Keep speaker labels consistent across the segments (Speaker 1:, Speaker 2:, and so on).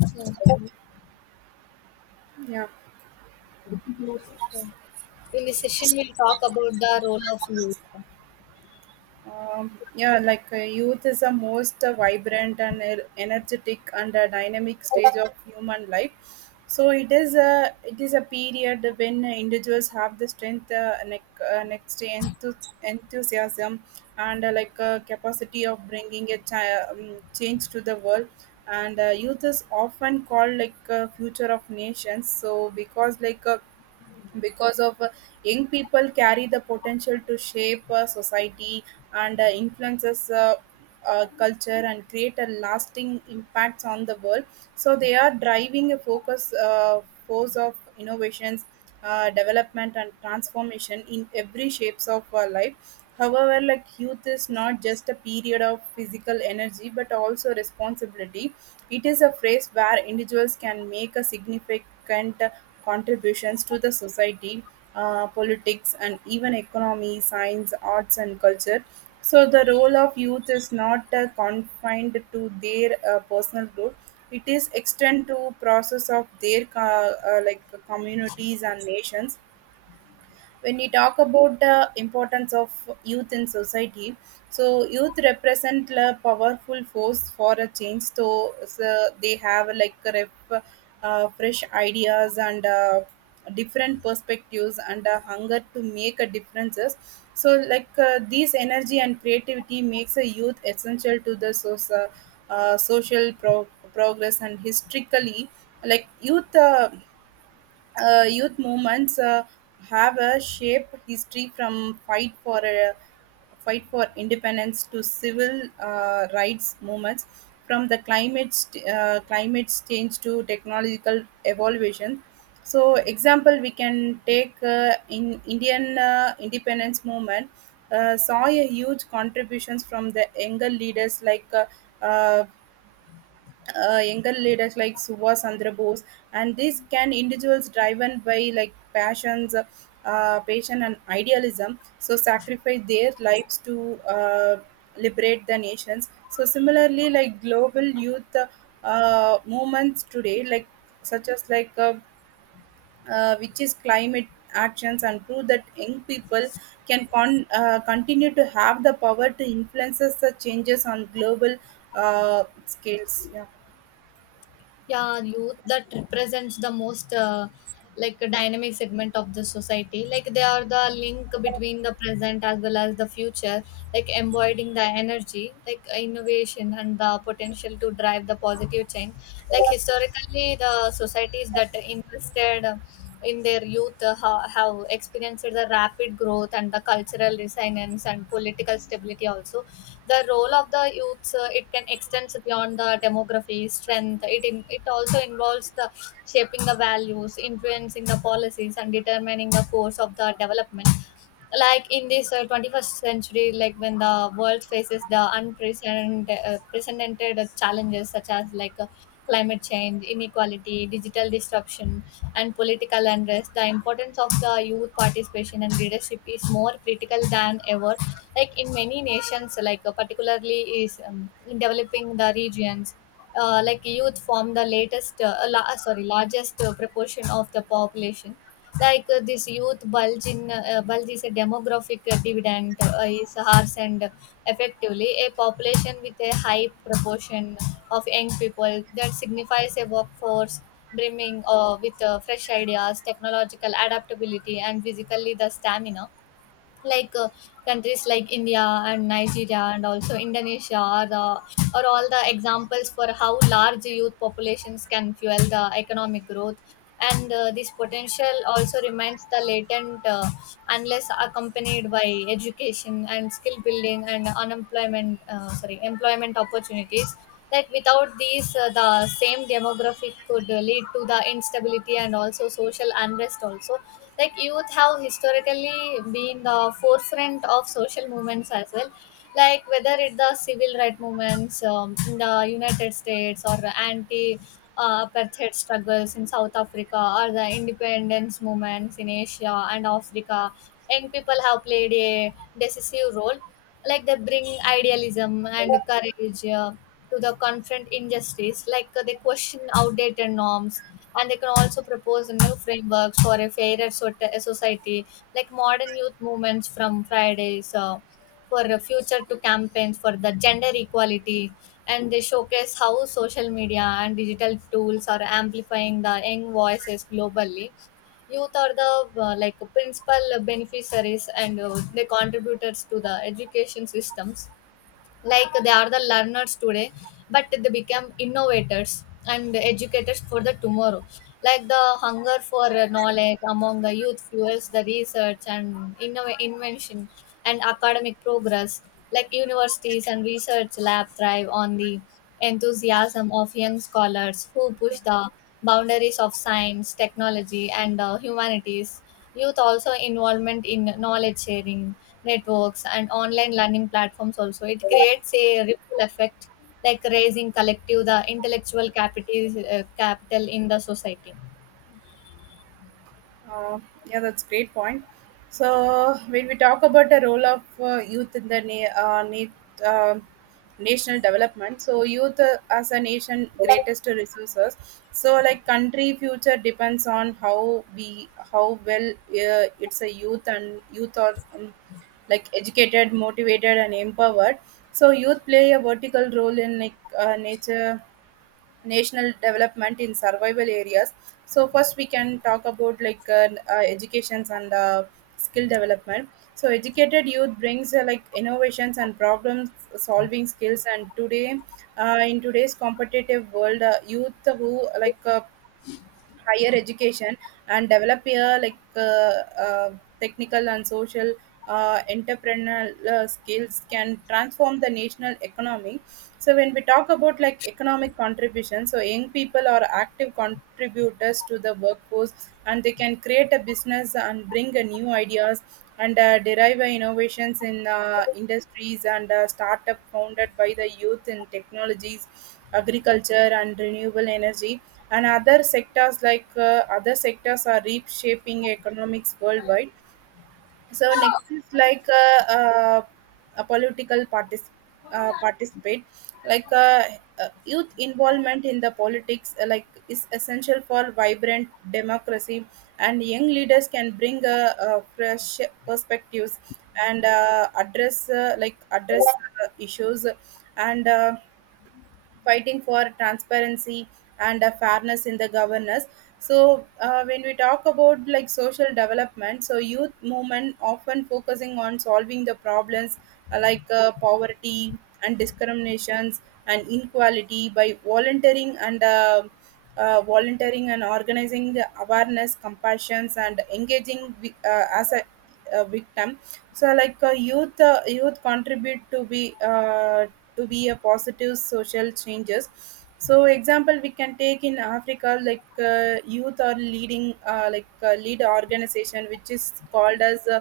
Speaker 1: Yeah,
Speaker 2: Yeah,
Speaker 1: in this session, we'll talk about the role of youth.
Speaker 2: yeah, youth is the most vibrant and energetic and dynamic stage of human life. So it is a period when individuals have the strength, next enthusiasm, and capacity of bringing a change to the world. And youth is often called future of nations. So because like because of Young people carry the potential to shape society and influences culture and create a lasting impacts on the world. So they are driving a focus force of innovations, development and transformation in every shapes of our life. However, youth is not just a period of physical energy but also responsibility. It is a phase where individuals can make a significant contributions to the society, politics and even economy, science, arts and culture. So the role of youth is not confined to their personal growth; it is extend to process of their communities and nations. When we talk about the importance of youth in society, so youth represent a powerful force for a change, so they have fresh ideas and different perspectives and a hunger to make a differences. So these energy and creativity makes a youth essential to the social progress. And historically, like youth movements have a shape history from fight for independence to civil rights movements, from the climate change to technological evolution. So, example, we can take in indian independence movement saw a huge contributions from the younger leaders like uh, younger leaders like Subhas Chandra Bose, and these can individuals driven by like passion and idealism, so sacrifice their lives to liberate the nations. So similarly, like global youth movements today, such as which is climate actions, and prove that young people can continue to have the power to influence the changes on global scales. Yeah.
Speaker 1: Yeah, youth that represents the most like a dynamic segment of the society. Like they are the link between the present as well as the future. Like embodying the energy, like innovation and the potential to drive the positive change. Like historically, the societies that invested in their youth have experienced the rapid growth and the cultural resonance and political stability also. The role of the youths, it can extend beyond the demography strength. It also involves the shaping the values, influencing the policies, and determining the course of the development. Like in this 21st century, like when the world faces the unprecedented precedented challenges such as climate change, inequality, digital disruption, and political unrest, the importance of the youth participation and leadership is more critical than ever. Like in many nations, particularly is in developing the regions, like youth form the sorry, largest proportion of the population. Like this youth bulge is a demographic dividend. Is harsh and effectively a population with a high proportion of young people that signifies a workforce brimming with fresh ideas, technological adaptability, and physically the stamina. Like countries like India and Nigeria and also Indonesia are, the, are all the examples for how large youth populations can fuel the economic growth. And this potential also remains the latent unless accompanied by education and skill building and sorry, employment opportunities. Like without these, the same demographic could lead to the instability and also social unrest also. Like youth have historically been the forefront of social movements as well, like whether it's the civil rights movements in the United States, or anti apartheid struggles in South Africa, or the independence movements in Asia and Africa. Young people have played a decisive role. Like they bring idealism and courage to the confront injustice. Like they question outdated norms, and they can also propose new frameworks for a fairer society. Like modern youth movements from Fridays for a Future to campaigns for the gender equality, and they showcase how social media and digital tools are amplifying the young voices globally. Youth are the like principal beneficiaries and the contributors to the education systems. Like they are the learners today, but they become innovators and educators for the tomorrow. Like the hunger for knowledge among the youth fuels the research and invention and academic progress. Like universities and research lab thrive on the enthusiasm of young scholars who push the boundaries of science, technology, and humanities. Youth also involvement in knowledge sharing, networks, and online learning platforms also. It creates a ripple effect, like raising collective the intellectual capital in the society.
Speaker 2: Uh, yeah, that's great point. So when we talk about the role of youth in the national development, so youth as a nation greatest resources. So like country future depends on how well it's a youth and youth are educated, motivated, and empowered. So youth play a vertical role in nature national development in survival areas. So first we can talk about like educations and skill development. So educated youth brings innovations and problem solving skills. And today in today's competitive world, youth who higher education and develop a like uh, technical and social entrepreneurial skills can transform the national economy. So when we talk about like economic contribution, so young people are active contributors to the workforce and they can create a business and bring a new ideas and derive innovations in industries. And startup founded by the youth in technologies, agriculture and renewable energy and other sectors, like other sectors are reshaping economics worldwide. So next is like a political participate. like uh, Youth involvement in the politics, is essential for vibrant democracy, and young leaders can bring a fresh perspectives and address issues and fighting for transparency and fairness in the governance. So when we talk about like social development, so youth movement often focusing on solving the problems, like poverty and discriminations and inequality by volunteering and volunteering and organizing the awareness compassions and engaging as a victim. So like youth contribute to be a positive social changes. So example, we can take in africa, youth are leading lead organization which is called as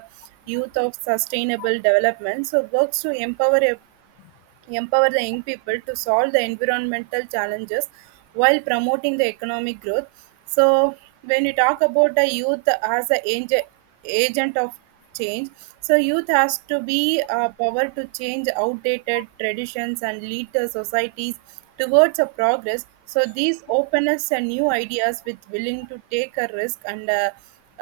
Speaker 2: youth of sustainable development, so works to empower the young people to solve the environmental challenges while promoting the economic growth. So when you talk about the youth as a agent of change, so youth has to be power to change outdated traditions and lead the societies towards a progress. So these open us a new ideas with willing to take a risk and uh,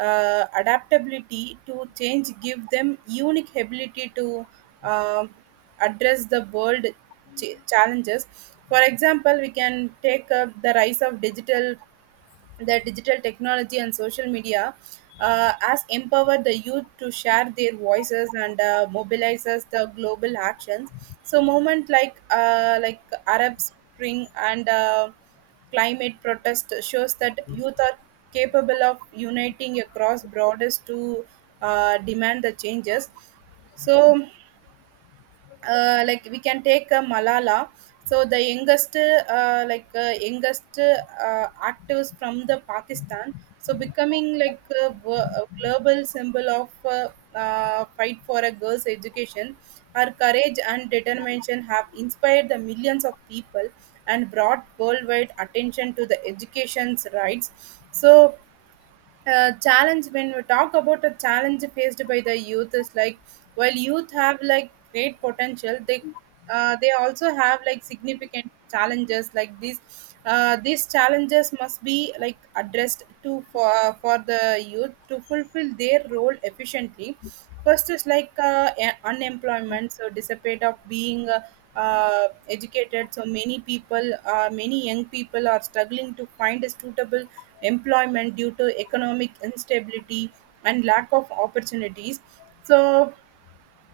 Speaker 2: uh, adaptability to change give them unique ability to uh, address the world challenges. For example, we can take up the rise of digital technology and social media has empowered the youth to share their voices and mobilizes the global actions. So movement like Arab Spring and climate protest shows that youth are capable of uniting across borders to demand the changes. So we can take Malala. So the youngest, youngest actives from the Pakistan. So becoming like a global symbol of fight for a girl's education. Her courage and determination have inspired the millions of people and brought worldwide attention to the education's rights. So challenge, when we talk about a challenge faced by the youth is like, while youth have like great potential, they also have like significant challenges. Like these challenges must be like addressed to for the youth to fulfill their role efficiently. First is like unemployment. So dissipate of being educated, so many young people are struggling to find a suitable employment due to economic instability and lack of opportunities. So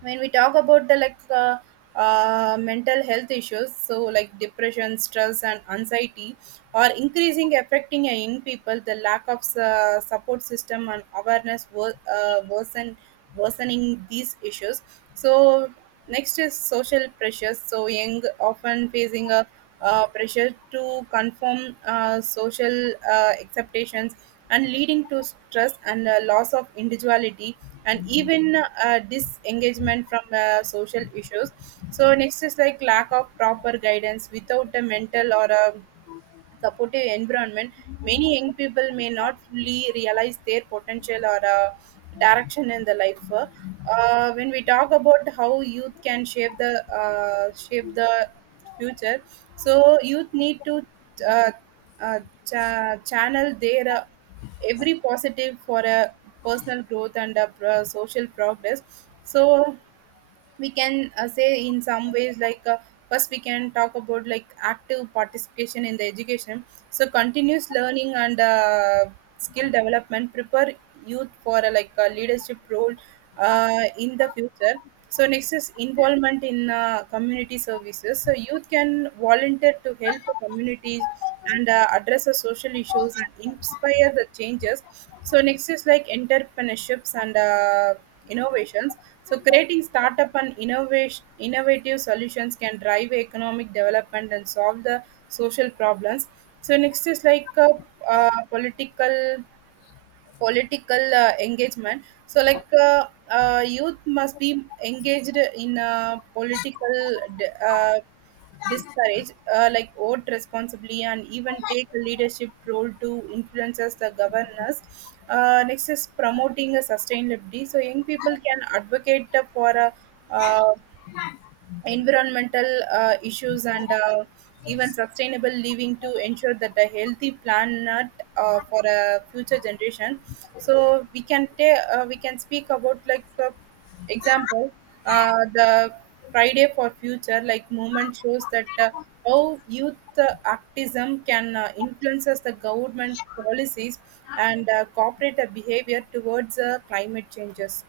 Speaker 2: when we talk about the like mental health issues, so like depression, stress and anxiety are increasing affecting a young people. The lack of support system and awareness worsening these issues. So next is social pressures. So young often facing a pressure to conform social expectations and leading to stress and loss of individuality and even disengagement from social issues. So next is like lack of proper guidance. Without a mental or a supportive environment, many young people may not fully realize their potential or direction in the life. When we talk about how youth can shape the future, so youth need to uh, uh, channel their every positive for a personal growth and a social progress. So we can say in some ways like first we can talk about like active participation in the education. So continuous learning and skill development prepare youth for like a leadership role in the future. So next is involvement in community services. So youth can volunteer to help the communities and address the social issues and inspire the changes. So next is like entrepreneurships and innovations. So creating startup and innovation innovative solutions can drive economic development and solve the social problems. So next is like political political engagement. So youth must be engaged in political d- uh, discourage, vote responsibly and even take a leadership role to influences the governors. Next is promoting a sustainability. So young people can advocate for a uh, environmental issues and even sustainable living to ensure that a healthy planet for a future generation. So we can we can speak about example, the friday for future like movement shows that how youth activism can influences the government policies and corporate behavior towards climate changes.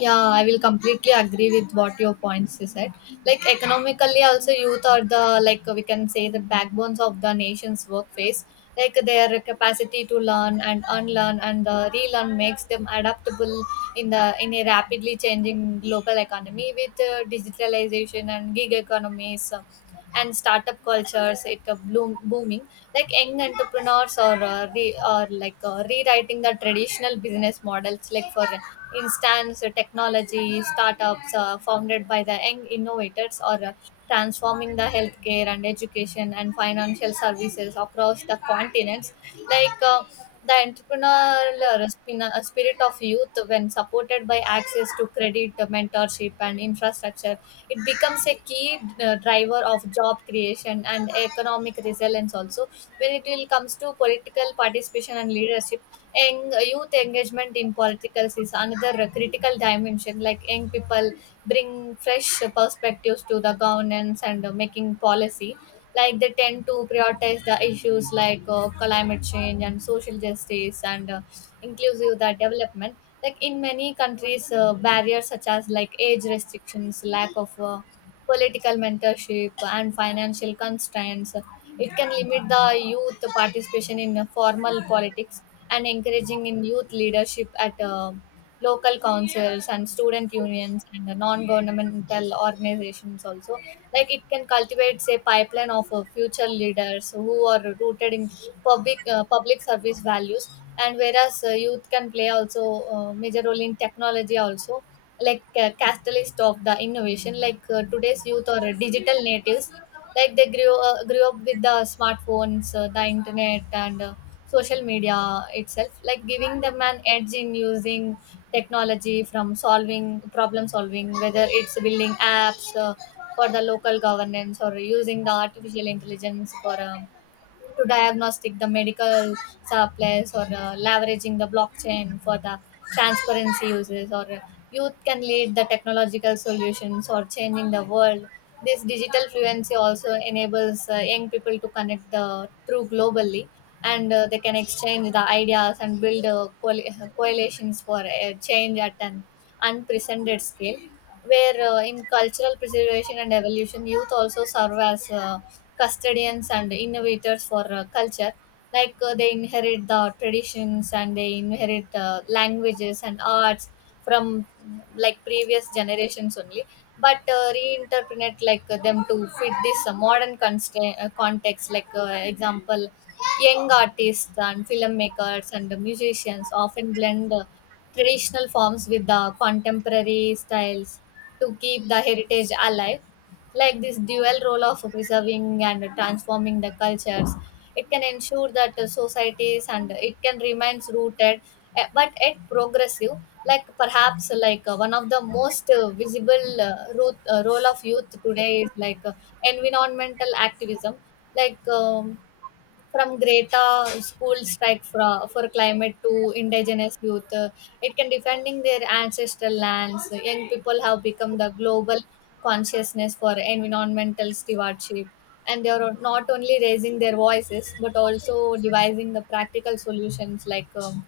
Speaker 1: Yeah, I will completely agree with what your points you said. Like economically, also youth are the, like we can say, the backbones of the nation's workforce. Like their capacity to learn and unlearn and relearn makes them adaptable in a rapidly changing global economy with digitalization and gig economies and startup cultures. It booming, like young entrepreneurs or rewriting the traditional business models, like for instance technology startups founded by the young innovators or transforming the healthcare and education and financial services across the continents. Like the entrepreneurial spirit of youth, when supported by access to credit, mentorship, and infrastructure, it becomes a key driver of job creation and economic resilience. Also, when it will comes to political participation and leadership, young youth engagement in politics is another critical dimension. Like young people bring fresh perspectives to the governance and making policy. Like they tend to prioritize the issues like climate change and social justice and inclusive the development. Like in many countries, barriers such as like age restrictions, lack of political mentorship, and financial constraints, it can limit the youth participation in formal politics, and encouraging in youth leadership at local councils and student unions and the non-governmental organizations also. Like it can cultivate say pipeline of future leaders who are rooted in public service values. And whereas youth can play also major role in technology also, like catalyst of the innovation. Like today's youth are digital natives. Like they grew up with the smartphones, the internet, and social media itself, like giving them an edge in using technology from solving problem solving, whether it's building apps for the local governance, or using the artificial intelligence for to diagnostic the medical surplus, or leveraging the blockchain for the transparency uses, or youth can lead the technological solutions or changing the world. This digital fluency also enables young people to connect the through globally, and they can exchange the ideas and build coalitions for change at an unprecedented scale. Where in cultural preservation and evolution, youth also serve as custodians and innovators for culture. Like they inherit the traditions and they inherit languages and arts from like previous generations only, but reinterpret them to fit this modern context. Like example, young artists and filmmakers and musicians often blend traditional forms with the contemporary styles to keep the heritage alive. Like this dual role of preserving and transforming the cultures, it can ensure that societies and it can remains rooted, but yet progressive. Like perhaps one of the most visible role of youth today is like environmental activism. Like from greater school strike for climate to indigenous youth, it can defending their ancestral lands. Young people have become the global consciousness for environmental stewardship, and they are not only raising their voices but also devising the practical solutions like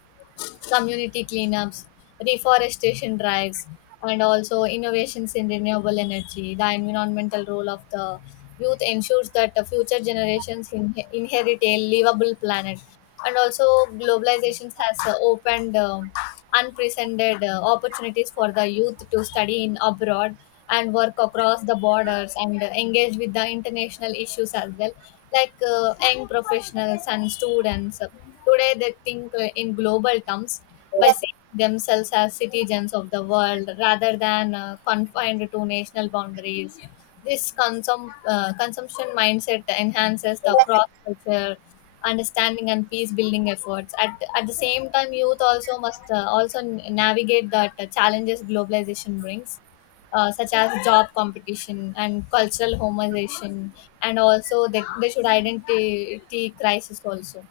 Speaker 1: community cleanups, reforestation drives, and also innovations in renewable energy. The environmental role of the youth ensures that the future generations inherit a livable planet. And also, globalization has opened unprecedented opportunities for the youth to study in abroad and work across the borders and engage with the international issues as well. Like young professionals and students today they think in global terms by seeing themselves as citizens of the world rather than confined to national boundaries. This consumption mindset enhances the cross culture understanding and peace building efforts at the same time. Youth also must navigate that challenges globalization brings, such as job competition and cultural homogenization, and also they should identity crisis also.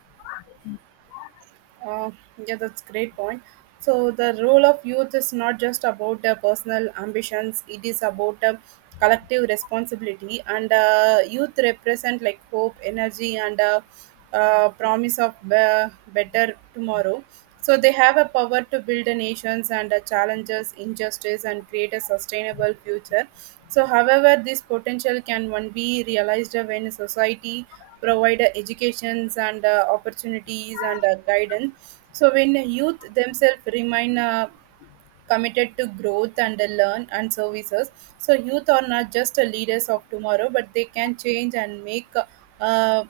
Speaker 2: Uh, yeah, that's great point. So the role of youth is not just about personal ambitions; it is about collective responsibility. And youth represent like hope, energy, and promise of better tomorrow. So they have a power to build the nations and challenges injustice and create a sustainable future. So, however, this potential can one be realized when society provide educations and opportunities and guidance. So when youth themselves remain committed to growth and learn and services. So youth are not just leaders of tomorrow, but they can change and make uh,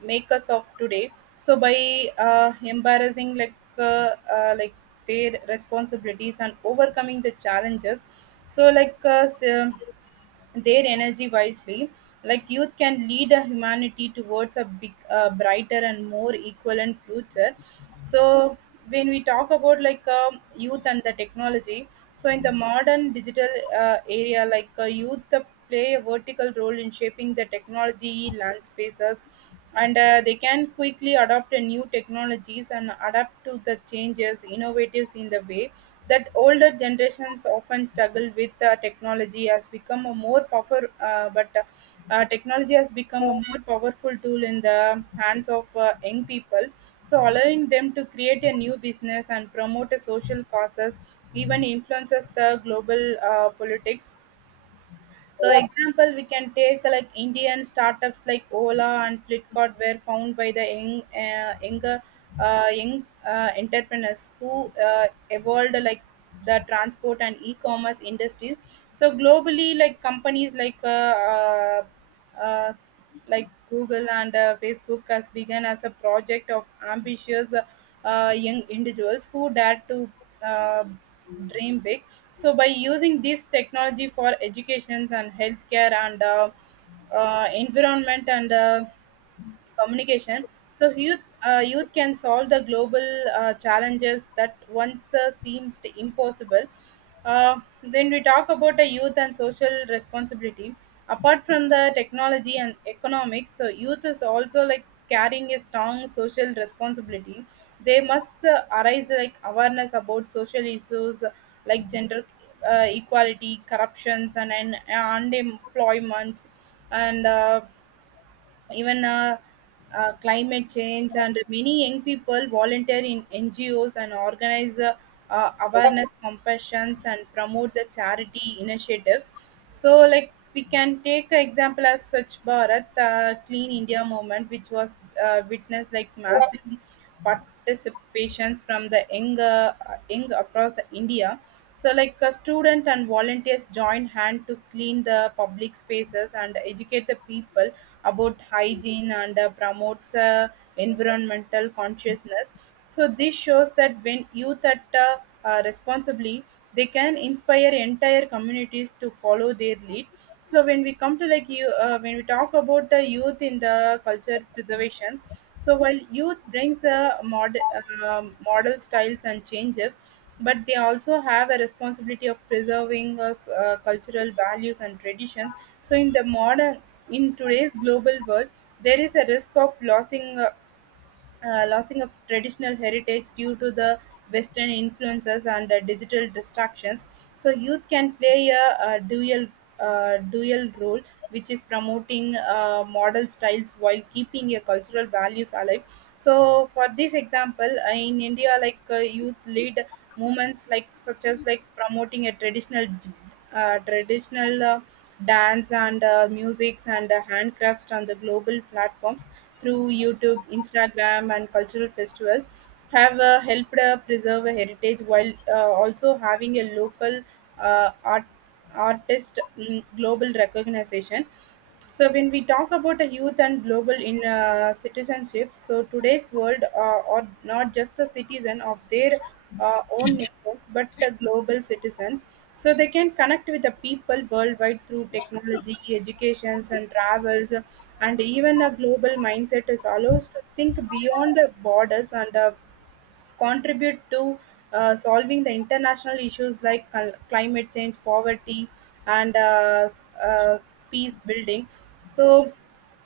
Speaker 2: make us of today. So by embarrassing like their responsibilities and overcoming the challenges. So their energy wisely. Like youth can lead a humanity towards a brighter and more equivalent future. So when we talk about youth and the technology, so in the modern digital area, like youth play a vertical role in shaping the technology landscapes, and they can quickly adopt a new technologies and adapt to the changes, innovatives in the way that older generations often struggle with. Technology has become a more powerful but Technology has become a more powerful tool in the hands of young people, so allowing them to create a new business and promote a social causes, even influences the global politics. So example, we can take like Indian startups like Ola and Flipkart were found by the young entrepreneurs who evolved like the transport and e-commerce industries. So globally, like companies uh, uh, like Google and Facebook has begun as a project of ambitious young individuals who dared to uh, dream big. So by using this technology for educations and healthcare and environment and communication, so youth can solve the global challenges that once seems impossible. Then we talk about a youth and social responsibility. Apart from the technology and economics, so youth is also like carrying a strong social responsibility. They must arise like awareness about social issues like gender equality, corruptions and unemployment and even climate change, and many young people volunteer in ngos and organize awareness compassions and promote the charity initiatives. So like we can take an example as Swachh Bharat Clean India movement, which was witnessed like massive participations from the young across the India. So like a student and volunteers joined hand to clean the public spaces and educate the people about hygiene and promotes environmental consciousness. So this shows that when youth act responsibly, they can inspire entire communities to follow their lead. So when we come to like you when we talk about the youth in the culture preservations, so while youth brings a model styles and changes, but they also have a responsibility of preserving us cultural values and traditions. So in the modern, in today's global world, there is a risk of losing losing of traditional heritage due to the Western influences and digital distractions. So youth can play a, dual role, which is promoting model styles while keeping your cultural values alive. So for this example, in India, like youth lead movements like such as like promoting a traditional uh, traditional uh, dance and musics and handcrafts on the global platforms through YouTube, Instagram, and cultural festivals, have helped preserve a heritage while also having a local uh, art artist global recognition. So when we talk about a youth and global in citizenship, so today's world are not just a citizen of their own nations, but a global citizens. So they can connect with the people worldwide through technology educations and travels, and even a global mindset is allows to think beyond the borders and contribute to solving the international issues like climate change, poverty and peace building. So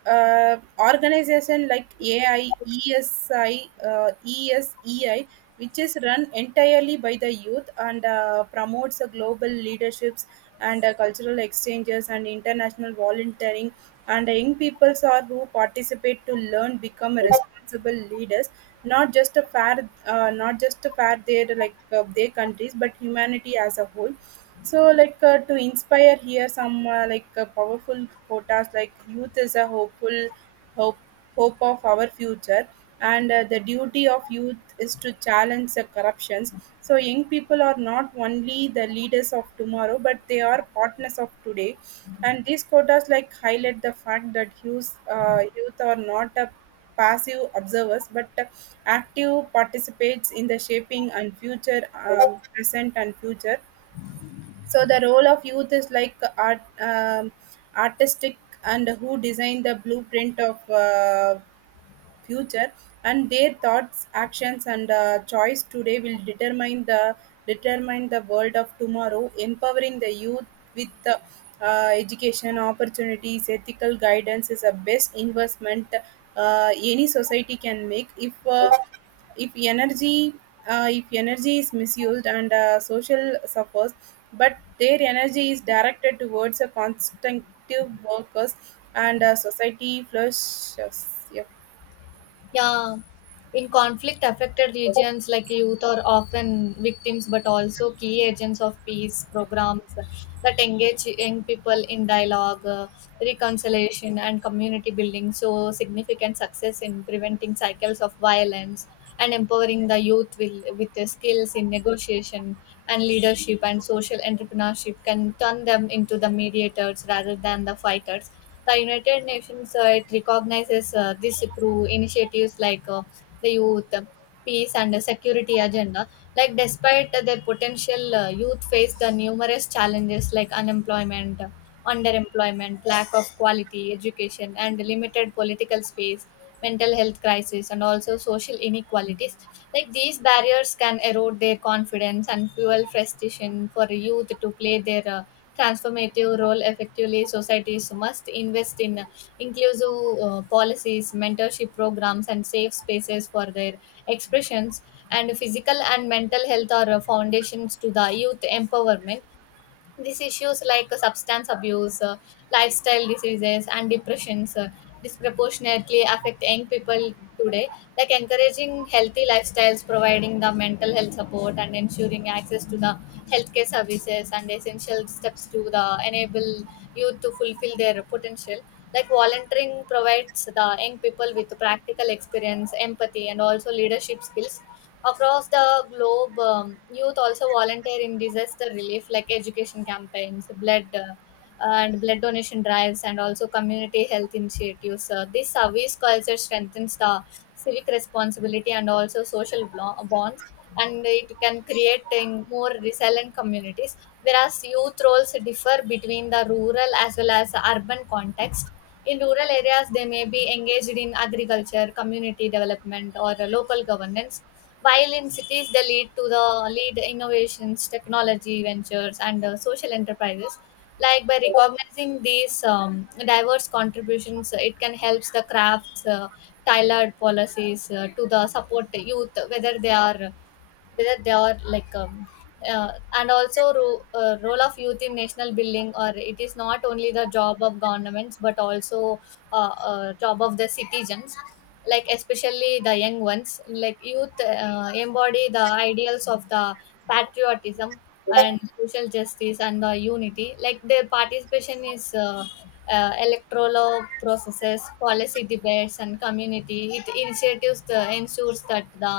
Speaker 2: organization like AI, ESI, ESEI, which is run entirely by the youth and promotes the global leaderships and cultural exchanges and international volunteering. And the young peoples are who participate to learn, become responsible leaders, not just a not just a fair their their countries, but humanity as a whole. So to inspire here some powerful quotas like youth is a hope hope of our future, and the duty of youth is to challenge the corruptions. So young people are not only the leaders of tomorrow, but they are partners of today, and these quotas like highlight the fact that youth are not a passive observers, but active participates in the shaping and future present and future. So the role of youth is like artistic and who design the blueprint of future, and their thoughts, actions and choice today will determine the world of tomorrow. Empowering the youth with education opportunities, ethical guidance is a best investment any society can make. If uh, if energy uh, if energy is misused and social suffers, but their energy is directed towards a constructive workers, and society flourishes. Yeah.
Speaker 1: Yeah, in conflict affected regions, like youth are often victims, but also key agents of peace programs that engage young people in dialogue, reconciliation, and community building. So, significant success in preventing cycles of violence and empowering the youth will, with the skills in negotiation and leadership and social entrepreneurship, can turn them into the mediators rather than the fighters. The United Nations, it recognizes this through initiatives like the youth, peace, and the security agenda. Like, despite their potential, youth face the numerous challenges like unemployment, underemployment, lack of quality education, and limited political space, mental health crisis, and also social inequalities. Like these barriers can erode their confidence and fuel frustration. For youth to play their transformative role effectively, societies must invest in inclusive policies, mentorship programs, and safe spaces for their expressions. And physical and mental health are foundations to the youth empowerment. These issues like substance abuse, lifestyle diseases, and depressions disproportionately affect young people today. Like encouraging healthy lifestyles, providing the mental health support, and ensuring access to the healthcare services and essential steps to the enable youth to fulfill their potential. Like volunteering provides the young people with practical experience, empathy, and also leadership skills. Across the globe, youth also volunteer in disaster relief, like education campaigns, blood donation drives, and also community health initiatives. This service culture strengthens the civic responsibility and also social bonds, and it can create in more resilient communities. Whereas youth roles differ between the rural as well as urban context. In rural areas, they may be engaged in agriculture, community development, or local governance, while in cities they lead to the lead innovations, technology ventures, and social enterprises. Like by recognizing these diverse contributions, it can help the crafts tailored policies to the support youth, whether they are like uh, and also role of youth in national building, or it is not only the job of governments, but also job of the citizens, like especially the young ones. Like youth embody the ideals of the patriotism and social justice and the unity. Like their participation is electoral processes, policy debates, and community it initiatives, the ensures that the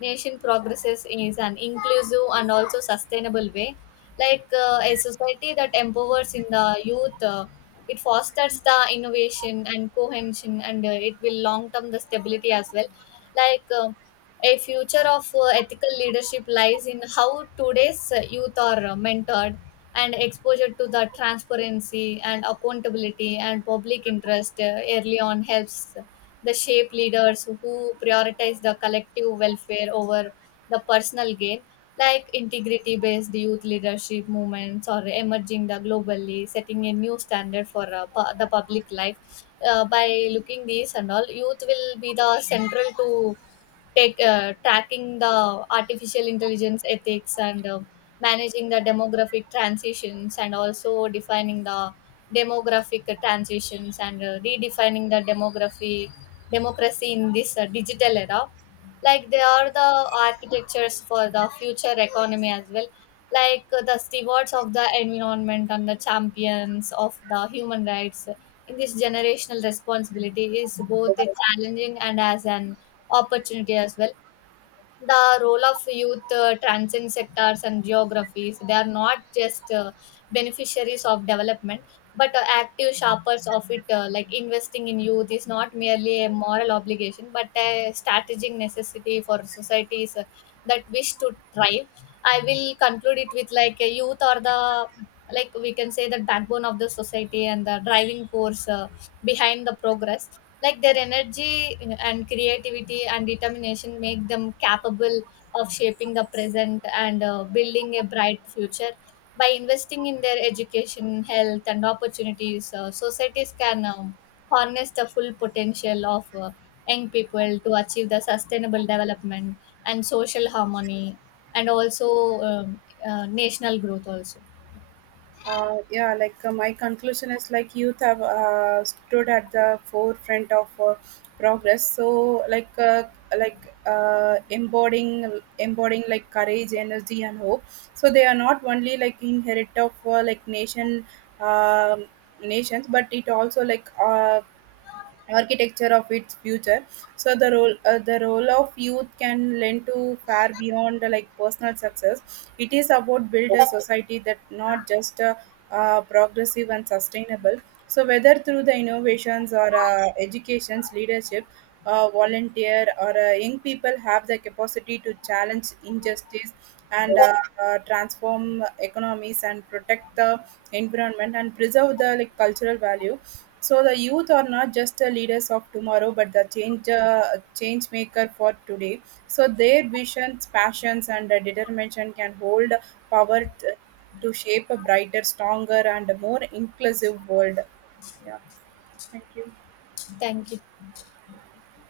Speaker 1: nation progresses in an inclusive and also sustainable way. Like a society that empowers in the youth, it fosters the innovation and cohesion, and it will long term the stability as well. Like a future of ethical leadership lies in how today's youth are mentored, and exposure to the transparency and accountability and public interest early on helps the shape leaders who prioritize the collective welfare over the personal gain. Like integrity based youth leadership movements or emerging the globally, setting a new standard for the public life. Uh, by looking these and all, youth will be the central to take tracking the artificial intelligence ethics and managing the demographic transitions and also defining the demographic transitions and redefining the demography democracy in this digital era. Like they are the architectures for the future economy as well, like the stewards of the environment and the champions of the human rights. In this generational responsibility is both a challenging and as an opportunity as well. The role of youth transcends sectors and geographies. They are not just beneficiaries of development, but active sharpers of it. Like investing in youth is not merely a moral obligation, but a strategic necessity for societies that wish to thrive. I will conclude it with like a youth or the, like we can say, the backbone of the society and the driving force behind the progress. Like their energy and creativity and determination make them capable of shaping the present and building a bright future. By investing in their education, health, and opportunities, societies can harness the full potential of young people to achieve the sustainable development and social harmony, and also national growth also.
Speaker 2: Yeah, like my conclusion is like youth have stood at the forefront of progress. So embodying like courage, energy, and hope. So they are not only like inherit of like um nations, but it also like architecture of its future. So the role of youth can lend to far beyond like personal success. It is about build a society that not just progressive and sustainable. So whether through the innovations or education's leadership, volunteer or young people have the capacity to challenge injustice and transform economies and protect the environment and preserve the like cultural value. So the youth are not just the leaders of tomorrow, but the change maker for today. So their visions, passions, and determination can hold power t- to shape a brighter, stronger, and more inclusive world. Yeah, thank you.
Speaker 1: Thank you.